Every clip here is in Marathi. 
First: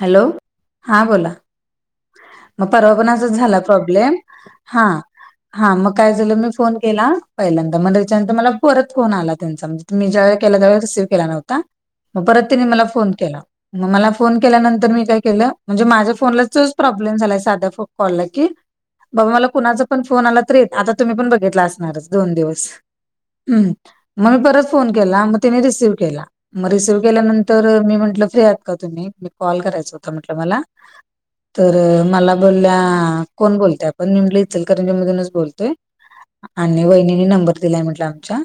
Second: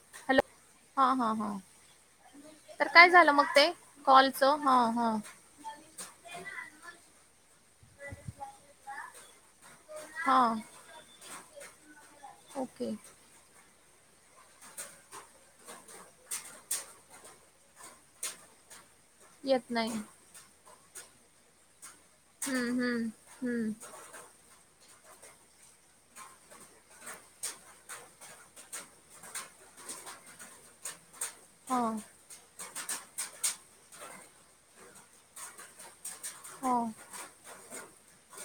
हॅलो, हा बोला. मग तर परवा पण काय असाच झालं मग झाला ते प्रॉब्लेम... कॉलचं हा.. हा मग काय झालं मी फोन केला पहिल्यांदा, मग त्याच्यानंतर मला परत फोन आला त्यांचा म्हणजे मी ज्या वेळी हा केला त्या वेळी रिसीव्ह केला नव्हता, मग परत त्यांनी मला ओके फोन केला मग मला फोन नंतर मी काय केलं म्हणजे माझ्या फोन प्रॉब्लेम झाला साध कॉल की बाबा मला येत कुणाचा नाही पण फोन आला तरीे, आता तुम्ही पण बघितला असणारच दोन दिवस, हम्म हम्म हं.. हम्म मग मी परत फोन केला, मग त्यानी रिसीव केला. मग रिसिव्ह केल्यानंतर मी म्हंटलं फ्री आहात का तुम्हीं? कॉल करायच होत म्हटलं मला तर हा मला बोलल्या कोण बोलतय आपण? मी म्हणलं इचलकरंजीमधूनच बोलतोय. हा आणि वहिनीनी नंबर दिलाय म्हंटलं आमच्या,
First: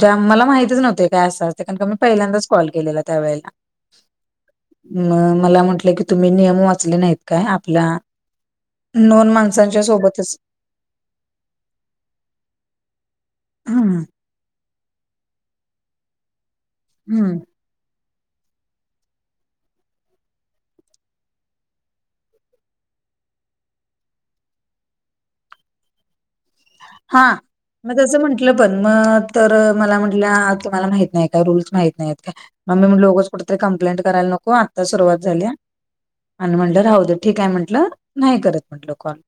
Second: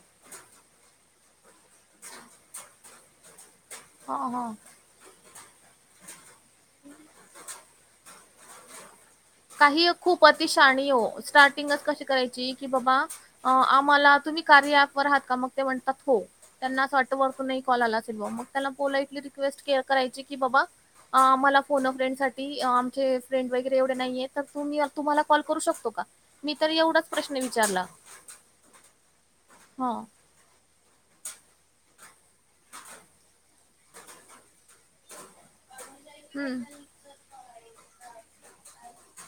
जाम मला माहतीच नव्हतं काय असं असतयं, कारण का मी पहिल्यांदाच कॉल केलेला त्यावेेळेला. हा, हा. मग मला म्हटले की, तुम्हीं नियम वाचले नाहीत काय आपल्या नोन माण काही एक खूप अति शहाणी आहे हो स्टार्टिंगच कशी करायची की, बाबा हम्म आम्हांला तुम्हीं कार्या ॲप वर आहात का? मग ते म्हणतात हो त्यांना असं वाटतं हम्म वरतून एक कॉल आला असेल बुवा, मग त्याला पोलाइटली रिक्वेस्ट करायची की बाबा अं मला फोन अ फ्रेंड साठी आमचे फ्रेंड वगैरे एवढे नाहीयेत तर तुम्हीं तुम्हांला कॉल करू शकतो का? मी तर एवढं हा मग तसं म्हंटलं पण मग तर मला हा म्हटल्या तुम्हांला माहित नाही हाय काय, रूल्स माहीत नाहीयात का? मग मी म्हणलं उगच कुठंतर तर कंप्लेंट करायला नको आत्ता सुरुवात झाल्या, आणि हम्म म्हंटलं राहू दे. ठीक आहे म्हंटलं, नाही करत म्हटलं कॉल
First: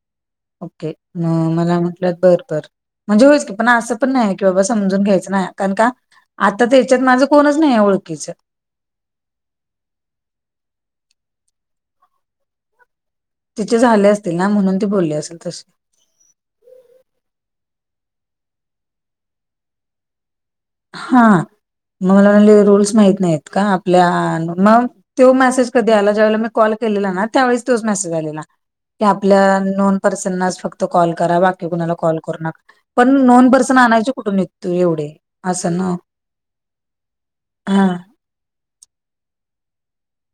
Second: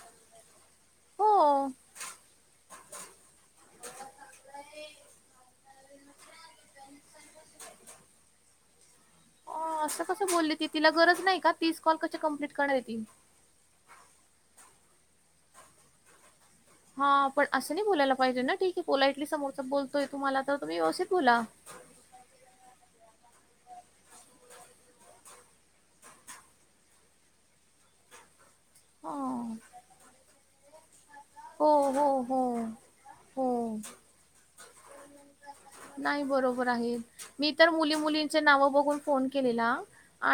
ओके म हो मला म्हटल्यात बरं. म्हणजे होयच की, पण असं पण नाही की बाबा समजून घ्यायचं नाही कारण का आता त्या हेच्यात माझं कोणच नाही आहे ओळखीच. हां असं कसं बोलली ती तिला गरज नाही का, तीस कॉल कशी कंप्लीट करणार आहे ती. तिचे झाले असतील ना, म्हणून ती बोलली असेल तशी. हा पण असं नाही बोलायला पाहिजे ना, ठीक आहे. पोलाइटली समोरचा बोलतोय तुम्हांला तर तुम्हीं व्यवस्थित हा बोला. मग मला म्हणली रूल्स माहीत नाहीयेत का? आपल्या मग. त्यो मेसेज कधी आला ज्यावेळेला मी कॉल केलेला ना, त्यावेळेस तोच मेसेज आलेला. ते हा आपलं नोन पर्सनाच फक्त. तो कॉल करा, बाकी हो कुणाला हो कॉल हो करू नका, पण नोन पर्सन हो आणायचे कुठून येतू एवढे असं ना नाही बरोबर आहे, मी तर हा मुली- मुलींचे नाव बघून फोन केलेला.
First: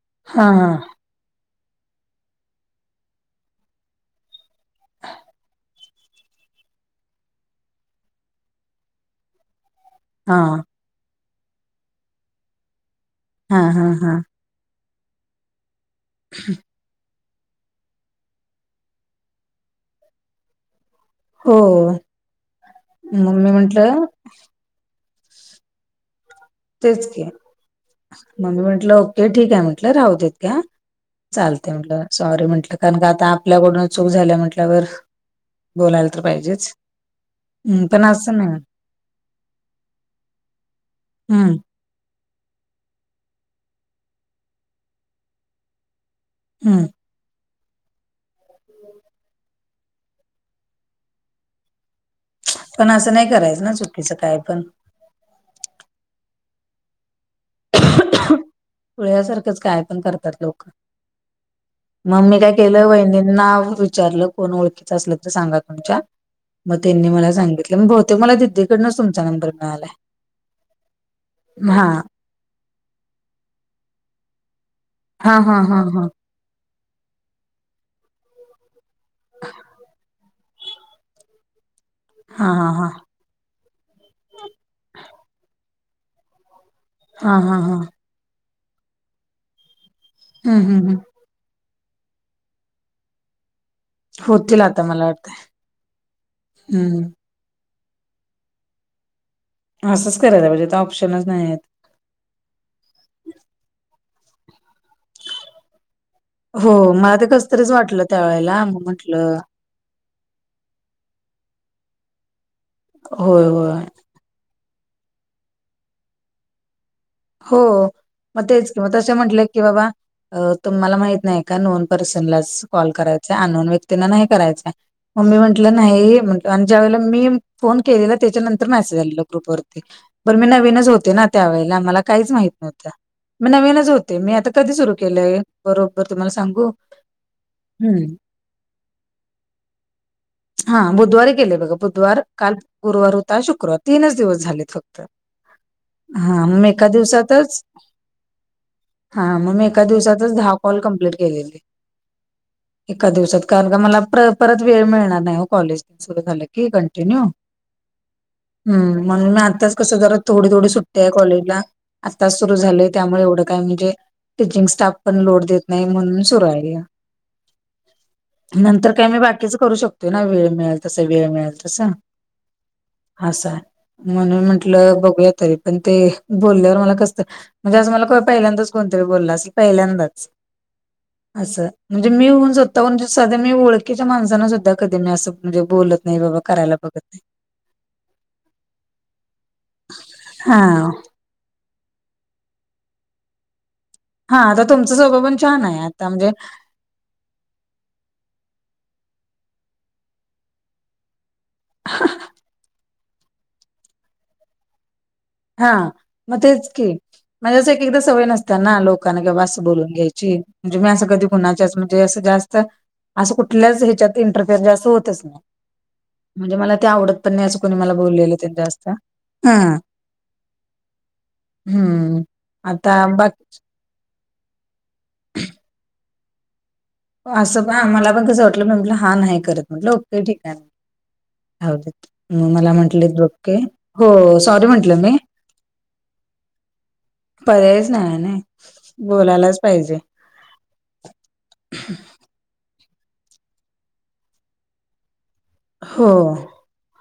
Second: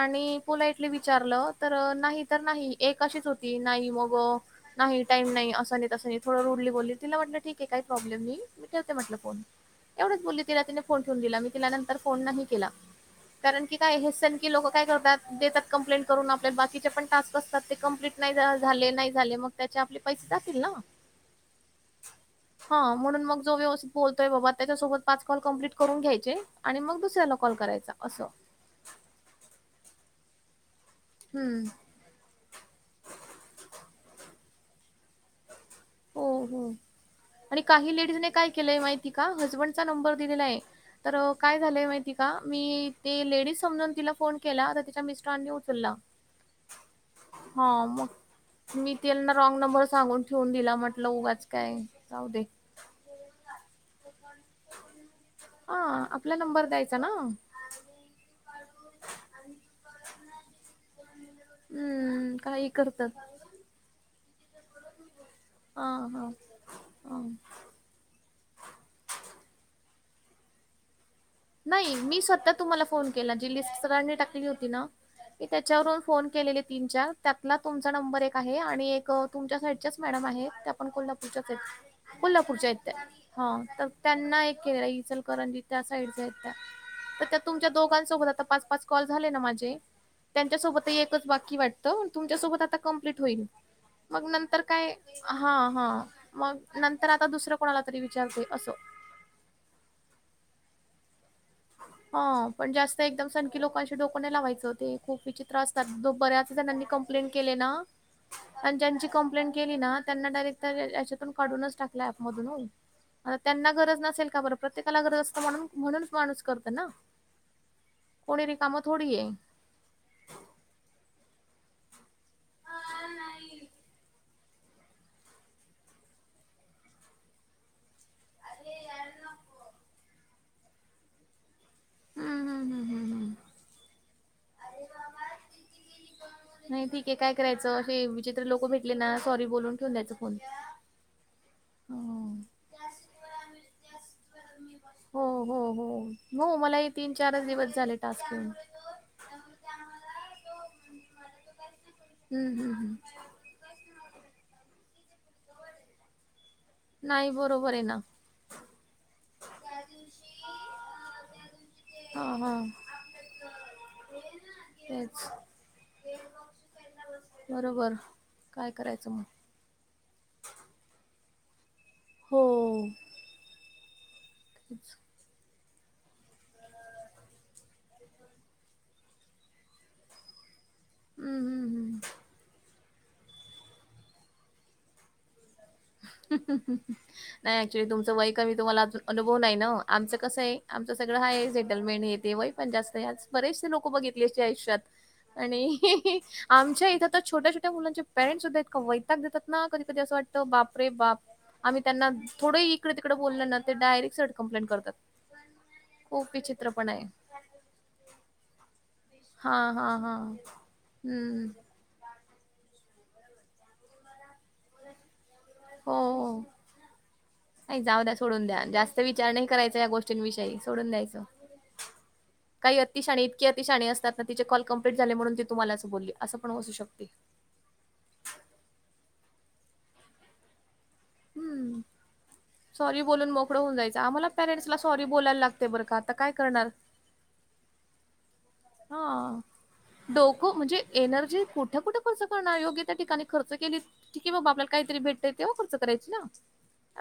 आणि हा हा पोलाइटली विचारलं तर नाही तर नाही एक अशीच होती नाही मग नाही टाईम नाही, असं नाही, तसं नाही, थोडं रुडली बोलली तिला म्हटलं ठीक आहे काही प्रॉब्लेम नाही मी ठेवते म्हटलं फोन. एवढच हा बोलली तिला तिने फोन ठेवून दिला, मी तिला नंतर फोन नाही हा कारण की हा काय हे हा से टी लोकं काय करतात देतात कंप्लेंट करून आपल्याला बाकीच्या पण टास्क असतात ते कंप्लीट नाही झाले, नाही झाले मग त्याचे आपले पैसे जातील ना. हो हा म्हणून मग मी जो व्यवस्थित म्हंटलं बोल तोय बाबा त्यांच्यासोबत पाच कॉल कंम्प्लीट करून घ्यायचे, आणि मग तेच की, दुसऱ्याला कॉल करायचा असं मग मी म्हंटलं. ठीक आहे म्हंटलं राहत इतके हम्म चालत म्हटलं. सॉरी म्हटलं, कारण का आता आपल्याकडून चूक झाली म्हटल्यावर. बोलायला तर हो- हो, पाहिजेच आणि हं, काही पण लेडीजने असं नाही काय केलंय माहिती [unintelligible] हजबंडचा नंबर दिलेला आहे तर हम्म काय झालंय माहि ती का मी, ते लेडीज समजून तिला फोन केला तर तिच्या मिस्टरांनी उचलला. हम्म. हा मग, मी तेना रॉंग नंबरच सांगून ठेवून दिला म्हटल उगाच काय. जाऊ दे पण असं नाही करायचं ना चुकीचं काय पण. हा, आपला नंबर द्यायचा ना. पुळ्यासारखंच काय पण करतात लोक. मग हम्म मी काय काही केलं करतात वहिनींना विचारलं कोण ओळखीच असलं तर सांगा. हा तमच्या, हा मग त्यांनी हा मला सांगितले मग बहुतेक मला दिदीकडनच तुमचा नंबर मिळालाय. हा नाही मी स्वतः तुम्हाला फोन केला जी लिस्ट सरांनी टाकली होती ना हा मी हा हा त्याच्यावरून हा फोन केलेले तीन चार त्यातन तुमचा नंबर एक आहे आणि एक तुमच्या साईडच्या मॅडम आहेत त्या पण कोल्हापूरच्या येत, हा हा कोल्हापूरच्यात हा त्या तर त्यांना एक केलेला इचलकरंजी त्या साईड आहेत त्या, तर हा त्या हा तुमच्या हा दोघांसोबत आता पाच- पाच कॉल झाले ना माझे. हम्म हम्म त्यांच्यासोबत हम्म एकच बाकी वाटतं तुमच्यासोबत आता कंप्लीट होईल. मग होतील नंतर आता काय, मला वाटतंय हा- हा मग हम्म नंतर आता दुसरं कोणाला तरी विचारते असं. असंच करायला पाहिजे आ ऑप्शनच नाही आहेत. हा, पण जास्त एकदम सनखी लोकांशी डोक नाही लावायचं ते खूप विचित्र आसतात द बऱ्या हो जणांनी मला ते कंप्लेंट कस केली ना, तरीच वाटलं त्यावेेळेला अन् मग ज्यांनी म्हंटलं कंप्लेंट केली ना त्यांना डायरेक्ट याच्यातून काढूनच टाकला ऍपमधून हो. आ होय त्यांना होय गरज नसेल का बरं प्रत्येकाला गरज असत म्हणून, म्हणूनच माणूस करत ना. हो कोणी मग तेच रिकामं कि मग तसे थोडी आहे. म्हटले. की बाबा, तुम्हाला माहित नाही का नोन पर्सनलाच कॉल करायचा आण व्यक् तीनं नाही करायचय, मग मी म्हंटल नाही म्हंट आणि ज्या वेळेला मी. फोन केलेला त्याच्यानंतर मेसेज आलेला ग्रुपवरती, बर मी नवीनच होते ना त्या वेळेला. काहीच हं, माहित हं, हं, नव्हत, हं, हं. मी नवीनच होते मी आता कधी सुरू केलंय. बरोबर तुम्हाला सांगू नाही ठीक आहे, काय करायचं हम्म असे विचित्र लोक भेटले ना सॉरी बोलून ठेऊन द्यायच फोन. हा बुधवारी गेले बघा बुधवार हं. काल गुरुवार होता शुक्रवार तीनच दिवस झालेत फक्त. हो हो हो, हा हो मग मला एका एक दिवसातच. ह मग मी एका दिवसातच दहा कॉल कमप्लीट केलेली, हं, हं, हं. एका दिवसात. कारण का मला परत - परत वेळ मिळणार नाही. नाही ओ कॉलेज सुरू झाले की कंटिन्यू, नाही बरोबर आहे ना. म्हणून आत्ताच कसं जरा थोडी थोडी सुट्ट्या आहे कॉलेजला, आत्ताच हां, सुरू हां. झालेय त्यामुळे एवढं काय म्हणजे. टीचिंग स्टाफ पण तेच लोड देत नाही म्हणून सुरू आहे. [unintelligible] काय नंतर करायचं मी मग? बाकीच करू शकतोय ना वेळ मिळेल तस वेळ मिळेल तस. हो. अस, म्हणून तेच. म्हंटलं बघूया तरी पण ते. बोलल्यावर मला कसत म्हणजे असं मला पहिल्यांदाच कोणतरी बोलला असेल पहिल्यांदाच. हं, हं, असं, हं. म्हणजे मी होऊन स्वतः हून साधं मी ओळखीच्या माणसना सुद्धा कधी मी असं. म्हणजे बोलत नाही बाबा करायला बघत नाही. नाही ऍक्च्युली तुमचं वय कमी तुम्हाला अनुभव नाही. ना आमच कसं आहे, हा आमचं [unintelligible] सेटलमेंट हे ते व पण जास्त बेचसे लोक बघित हा यचय [unintelligible] आता आयुष्यात तुमचा स्वभाव पण छान आहे आता आणि म्हणजे आमच्या इथ आता छोट्या छोट्या मुलांचे पेरेंट्स सुद्धा इतक वैताक देतात, ना कधी कधी अस वाटतं बापरे.. बाप, आम्ही त्यांना, थोडं इकडे तिकडें बोलल ना, ते डायरेक्ट सट कं्प्लेन करतात. हा खूप मग तेच की, विचित्रपणा आहे. म्हणजे अस एक एकदा सवय नसतात ना. लोक लोकना क असं हां, बोलून हां, हां. घ्यायची म्हणजे. मी असं कधी हं. कुणाच्याच म्हणजे असं जास्त. असं कुठल्याच ह्याच्यात इंटरफेअर जा अस होतच नाही. हो, हो. म्हणजे मला ते आवडत नहीं, नाही जाऊ द्या, सोडून द्या जास्त विचार नाही हा करायचा या गोष्टींविषयी सोडून द्यायचं. हम्म काही आता अतिशाणे, बाकी इतकीे अतिशाणी असतात? तिचे कॉल कंप्लीट झाले, म्हणून ती तुम्हालां बोलली असं पण असू शकते. असं पण आ मला पण कसं वाटलंटलं हा नाही करत म्हटलं े ठिकाणी. हं. मला सॉरी म्हटलेत बोलून बघके मोकळं होऊन जायचं आम्हाला हो,.. सॉरी पॅरेंट्सला म्हंटलं मी बोलायला लागते बरं का आता काय करणार? पर्याच नाही ना. हा डोकं म्हणजे, एनर्जी कुठे कुठं कसं करणार. योग्य त्या ठिकाणी खर्च केली ठीके बाबा आपला काहीतरी भेटत तेव्हा, खर्च हो करायची ना.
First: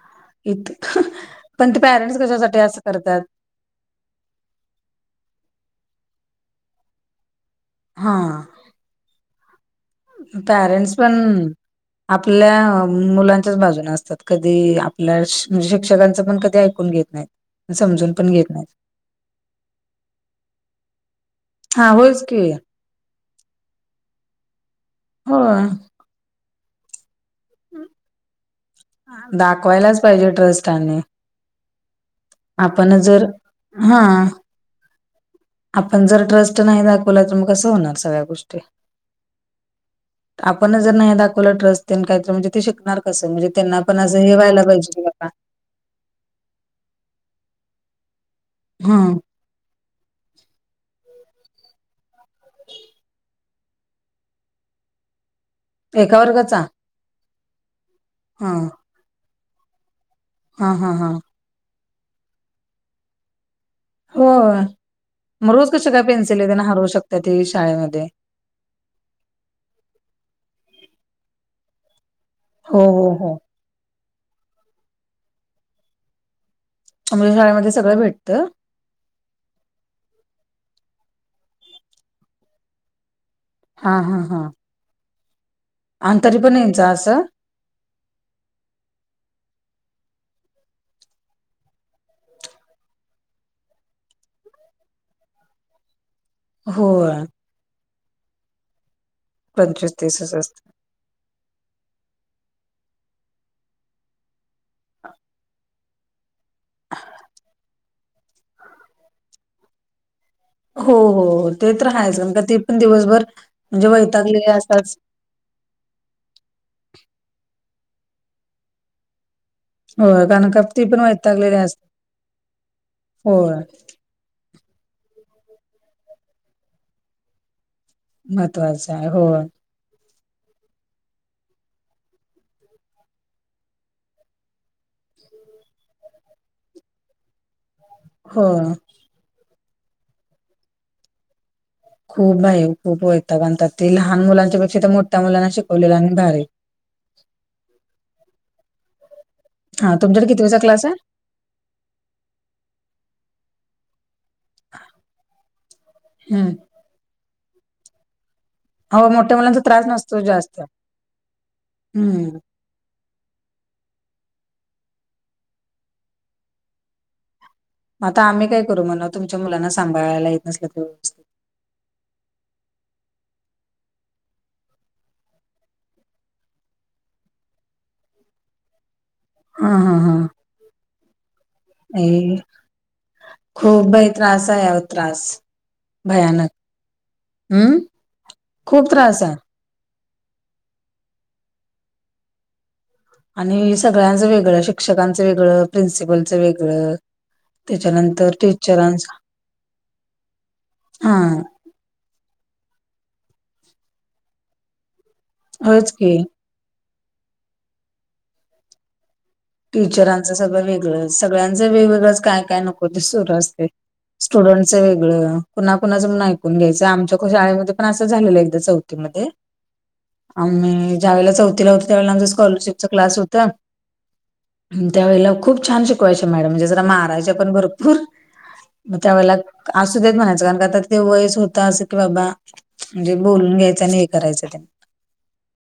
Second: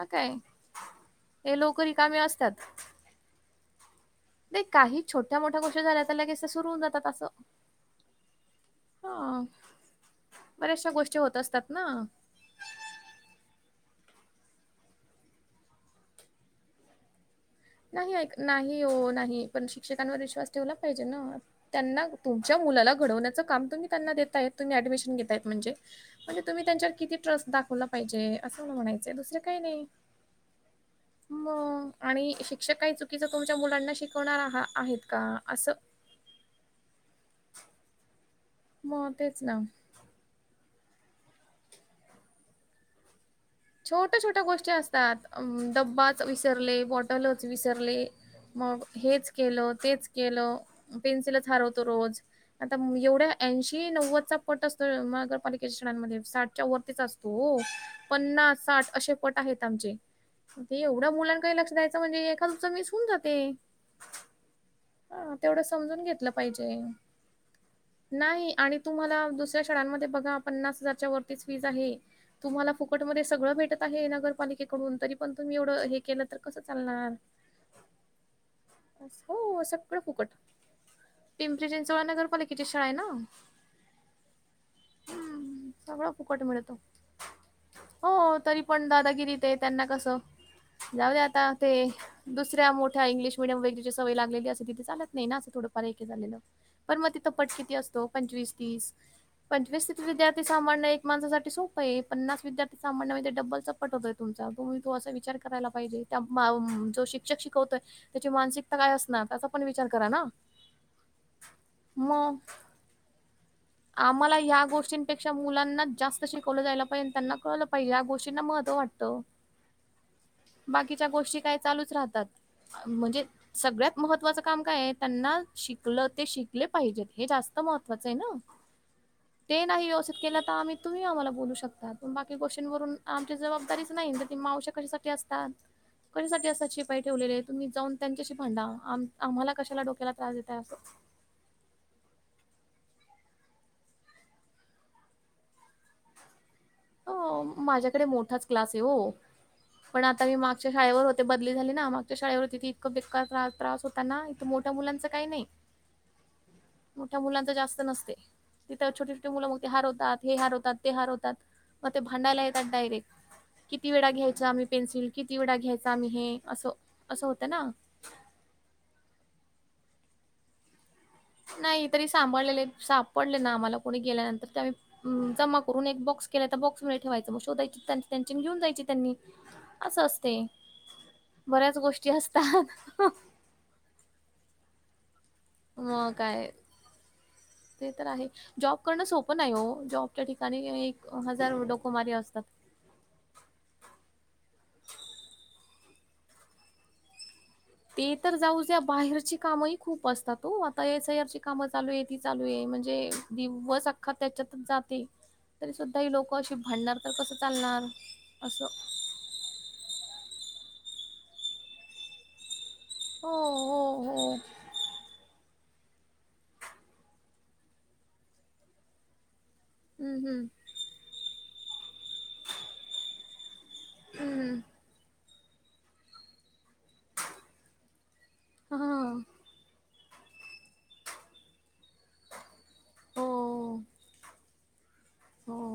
ह काय इत हे पण ते लोकरी पॅरेंट्स कामीे असतात? कशासाठी असं करतात ते काही छोट्या मोठ्या गोष्टी झाल्या तर लगेच सुरु होन जातात असं, हां, हा, पॅरेंटस पण.. ना. आप लय, मुलांच्याच बाजून असतात कधी आपल्या कधी ऐकून घेत नाहीत? नाही समजून पण ऐक घेत नाहीत नाही हो नाही पण शिक्षकांवर विश्वास ठेवला पाहिजे ना. हा त्यांना होयच की तुमच्या मुलाला घडवण्याचं काम तुम्हीं, हो [unintelligible] दाखवलं पाहिजे, असं म्हणून म्हणायचंय दुसरे काय नहीं, दावायलाच पाजे ट्रस [unintelligible] मग, आणि शिक्षक काही आपण जर चुकीचं तुमच्या मुलांना हा शिकवणार. का, आपण जर ट्रस्ट नाही दाखवला तर मग कसं होणार सगळ्या गोष्टी, मग तेच ना. आपणच जर नाही दाखवलं ट्रेस ते काय तर काय ते शिकणार कसं म्हणजे त्यांना पण असं हेवायला पाहिजे. ब डब्बाात विसरले, बॉटलच विसरले, मग हं हेच केलं तेच केलं पेन्सिल हरवतो रोज, आता एवढ्या ऐंशी नव्वदचा पट असतो, मगरपालिक एका क्षणमध्ये वर्गाचा साठच्या वरतीचा असतो. हो.. हा पन्नास, साठ असे पट आहेत आमचे. हा ते हा हा एवढ्या मुलां काही लक्ष द्यायचं म्हणजे, एखादच मीस होऊन जाते. होय हा मग तेवढं रोज कशी काय समजून घेतलं पेन्सिल त्यांना पाहिजे.. हरवू शकतात ते शाळेमध्ये नाही आणि, तुम्हाला दुसऱ्या शाळेमध्ये बघा पन्नास हजाराच्यावरती फीस आहे? तुम्हाला हो फुकट हो मध्ये, हो भेटत आहे. नगरपालिकेकडून तरी पण तुम्हीव के तर कसं, चालणार? आमच्या शाळेमध्ये सगळं भेटतं. हो.. सगळं फुकट पिंपरी चिंचवड नगरपालिकेची शाळा आहे ना. हा हा हा. हम्म सगळं आणि तरी फुकट पण मिळतो. यांचं असं हो तरी पण दादागिरी ते त्यांना कसं जाऊ दे आता ते. दुसऱ्या मोठ्या इंग्लिश मिडयम वैगरीची सवय लागलेली असं तिथे चालत नाही ना असं थोडंफार एक हे झालेलं पण मग होय तिथं पट किती असतो पंचवीस तीस पंचवीस तीस तीसच विद्यार्थी असतं सांभाळणं एक माणसासाठी सोप्पं आहे पन्नास विद्यार्थी सांभाण्या वय ते चपट होतय तुमचा तुम्ही तो असं विचार करायला पाहिजे त्या माम जो शिक्षक शिकवतोय त्याची मानसिकता काय असणार त्याचा पण विचार करा ना. हो हो तेच हायचं म्मग मग का ते पण दिवसभर म्हणजे वैतागले असतात. पेक्षा मुलांना जास्त शिकवलं जायला पाहिजे त्यांना कळलं पाहिजे या गोष्टींना महत्व वाटतं. होय कारण का ती पण बाकीच्या गोष्टी वैतागलेली काय असतात चालूच राहतात म्हणजे होय सगळ्यात महत्वाचा काम काय आहे त्यांना शिकलं ते शिकले पाहिजेत हे जास्त महत्त्वाचं आहे ना. तो असा आहे हो. ते नाही व्यवस्थित केलं तर आम्ही तुम्ही आम्हाला बोलू शकताात पण बाकी गोष्टींवरून आमची जबाबदारीच नाही तर मावश्या कशी सा ठी असतात कशासाठी असतात शिपाई ठेवलेली आहे तुम्ही जाऊन त्यांच्याशी भांडा होय आम आम्हाला कशाला डोक्याला त्रास देताय असं. खूप आहे खूप वैताक आणतात ते लहान मुलांच्यापेक्षा तर मोठ्या मुलांना शिकवलेलं आणि भारी. हो माझ्याकडे मोठाच क्लास आहे हो हा पण आता तुमच्याकडे मी कितवीचा मागच्या क्लास आहे शाळेवर होत ते बदली झाली ना मगच्या शाळेवर होती ती इतकं बेकार त्रा त्रास होता ना इथं मोठ्या मुलांच काही नाही हम्म. मोठ्या मुलांच जास्त नसते तिथं हो छोटे-छोटे मोठ्या मुलं मग मुलांचा ते त्रास नसतो हरवतात हे जास्त हरवतात हरवतात म ते हम्म भांडायला येतात डायरेक. किती वेळा घ्यायचा आम्ही पेन्सिल किती वेळा घ्यायचा आम्ही हे असं असं होतंय ना. आता आम्ही काय करू म्हणव तुमच्या मुलांना सांभाळायला येत नसला तर व्यवस्थित. नाही तरी सांभाळलेले सापडले ना आम्हाला कोणी गेल्यानंतर ते आम्ही उम्म जमा करून एक बॉक्स केला त्या बॉक्स मध्ये ठेवायचं मग शोधायची त्यांची त्यांची अन घेऊन जायची त्यांनी. हा हा असं हा असते बऱ्याच गोष्टी आई असतात. खूप बाई त्रास आहे अहो त्रास. मग काय भयानक हम्म ते तर आहे जॉब खूप करणं त्रास आहे सोपं नाही हो जॉब त्या ठिकाणी एक हजार डोकोमारी असतात. आणि सगळ्यांचं वेगळं शिक्षकांचं वेगळं प्रिन्सिपलचं वेगळं ते त्याच्यानंतर तर जाऊ द्या टीचरांच बाहेरची कामही खूप असतात हो आता एस आय आर हा ची कामचं चालू आहे ती चालू आहे म्हणजे दिवस अख्खा त्याच्यातच जाते. तरी होच सुद्धा ही की लोकं अशी भांडणार तर कसं चालणार असं. टीचरांचं सगळं वेगळं सगळ्यांचं वेगळंच काय काय नको हो ते सुरू असते हो, हो. स्टुडंट चा वेगळं कुणा- कुणाचा पण ऐकून घ्यायचं आमच्या शाळेमध्ये पण असं झालेलं एकदा चौथीमध्ये हं, हं. आम्ही ज्या वेळेला चौथीला होतो त्या वेळेला आमचा स्कॉलरशिपचा क्लास होता हम्म हम्म. हम्म त्या वेळेला खूप छान शिकवायच्या मॅडम म्हणजे जरा मारायच्या पण भरपूर. मग त्या हां. वेळेला असू देत म्हणायचं कारण काय आता ते वयच होत तास की बाबा म्हणजे हो, बोलून घ्यायचं आणि हे करायचं त्यां. [inaudible] हो.